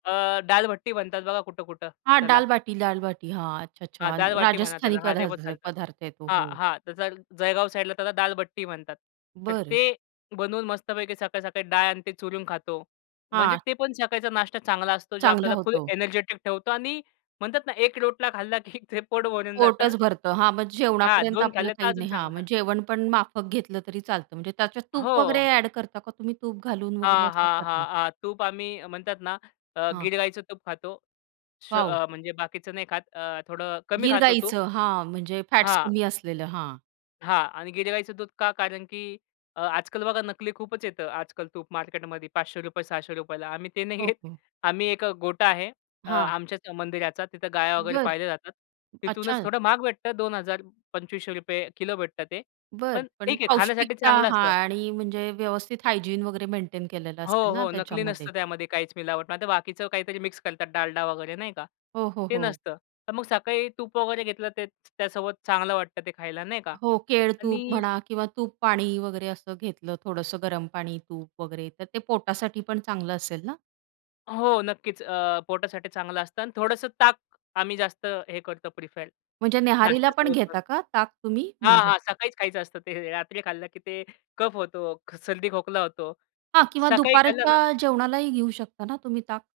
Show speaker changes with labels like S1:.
S1: अ, डाल भट्टी म्हणतात बघा कुठं-कुठं
S2: हां,
S1: त्याला.
S2: डाल बाटी दाल बाटी, हां. अच्छा,
S1: हां,
S2: अच्छा, अ
S1: दाल बाटी म्हणा
S2: राजस्थानी
S1: त्याला, हां ते पण
S2: पदार्थ
S1: चालतं.
S2: पदार्थ आहे तो,
S1: हां,
S2: हो.
S1: हां, त्याचा जळ जळगाव साइडला त्याला दाल बट्टी म्हणतात. तर
S2: बरं.
S1: ते बनवून मस्तपैकी सकाळी-सकाळी डाळ आणि ते चुरून खातो. म्हणजे
S2: हां.
S1: ते पण सकाळीचा नाष्टा चांगला असतो जे
S2: चांगला
S1: आपल्याला फुल
S2: होतो.
S1: एनर्जेटिक ठेवतो आणि म्हणतात ना, एक रोटला खाल्ला की ते पोट भरून जातं.
S2: पोटचं भरतं. हां, मग
S1: हां,
S2: जेवणापर्यंत
S1: 2
S2: आपलं
S1: खाल्ले तर
S2: काही
S1: अजून
S2: नाही.
S1: चांगला,
S2: हां,
S1: हां.
S2: मग जेवण पण माफक घेतलं तरी चालतं. म्हणजे त्याच्यात तूप वगैरे
S1: हो.
S2: एड करता का तुम्ही? तूप घालून वगैरे
S1: हां,
S2: असं
S1: हां,
S2: करता?
S1: हां, हां, तूप आम्ही म्हणतात ना अ,
S2: हां.
S1: गीर गाईचं तूप खातो. श
S2: वॉव.
S1: अ, म्हणजे बाकीचं नाही खात. अ, थोडं कमी
S2: गीर
S1: खातो तूप.
S2: गाईचं, हां म्हणजे फॅट्स
S1: हां.
S2: कमी असलेलं, हां.
S1: हां आणि गीर गाईचं दूध का? कारण की अ, आजकल बघा नकली खूपच येतं. आजकल तूप मार्केटमध्ये ₹500, ₹600. आम्ही ते नाही घेत.
S2: ओके.
S1: आम्ही एक गोठा आहे अ,
S2: हां.
S1: आमच्याच मंदिराचा. तिथे गाया वगैरे
S2: बरं,
S1: पाळल्या जातात. तिथूनच
S2: अच्छा.
S1: थोडं महाग भेटत 2,000 ₹2,500 किलो भेटत ते.
S2: बरं.
S1: पण
S2: पण
S1: ठीक आहे खाण्यासाठी
S2: पौष्टिकता
S1: चांगलं
S2: हां
S1: असतं.
S2: आणि म्हणजे व्यवस्थित हायजीन वगैरे मेंटेन केलेला
S1: हो,
S2: असेल ना,
S1: हो. नकली
S2: त्याच्यामध्ये?
S1: नसतं त्यामध्ये काहीच मिलावट. नाहीतर बाकीचं काहीतरी मिक्स करतात डालडा वगैरे नाही का,
S2: हो, हो,
S1: ते
S2: हो.
S1: नसतं. तर मग सकाळी तूप वगैरे घेतलं तेच तर त्यासोबत चांगलं वाटतं ते खायला नाही का
S2: हो केळ-तूप
S1: आणि
S2: म्हणा किंवा तूप-पाणी वगैरे असं घेतलं, थोडंसं गरम पाणी-तूप वगैरे तर ते पोटासाठी पण चांगलं असेल ना?
S1: हो, नक्कीच अ, पोटासाठी चांगलं असतं आणि थोडंसं ताक आम्ही जास्त हे करतो प्रीफर
S2: म्हणजे न्याहारीला पण
S1: नाश्त्यासोबत पण.
S2: घेता का ताक तुम्ही?
S1: हां,
S2: म्हणजे
S1: हां, सकाळीच खायचं असतं ते, रात्री खाल्लं की ते कफ होतो, क सर्दी खोकला होतो.
S2: हां, किंवा
S1: सकाळी खाल्लं
S2: दुपारच्या
S1: ना
S2: जेवणालाही घेऊ शकता ना तुम्ही ताक?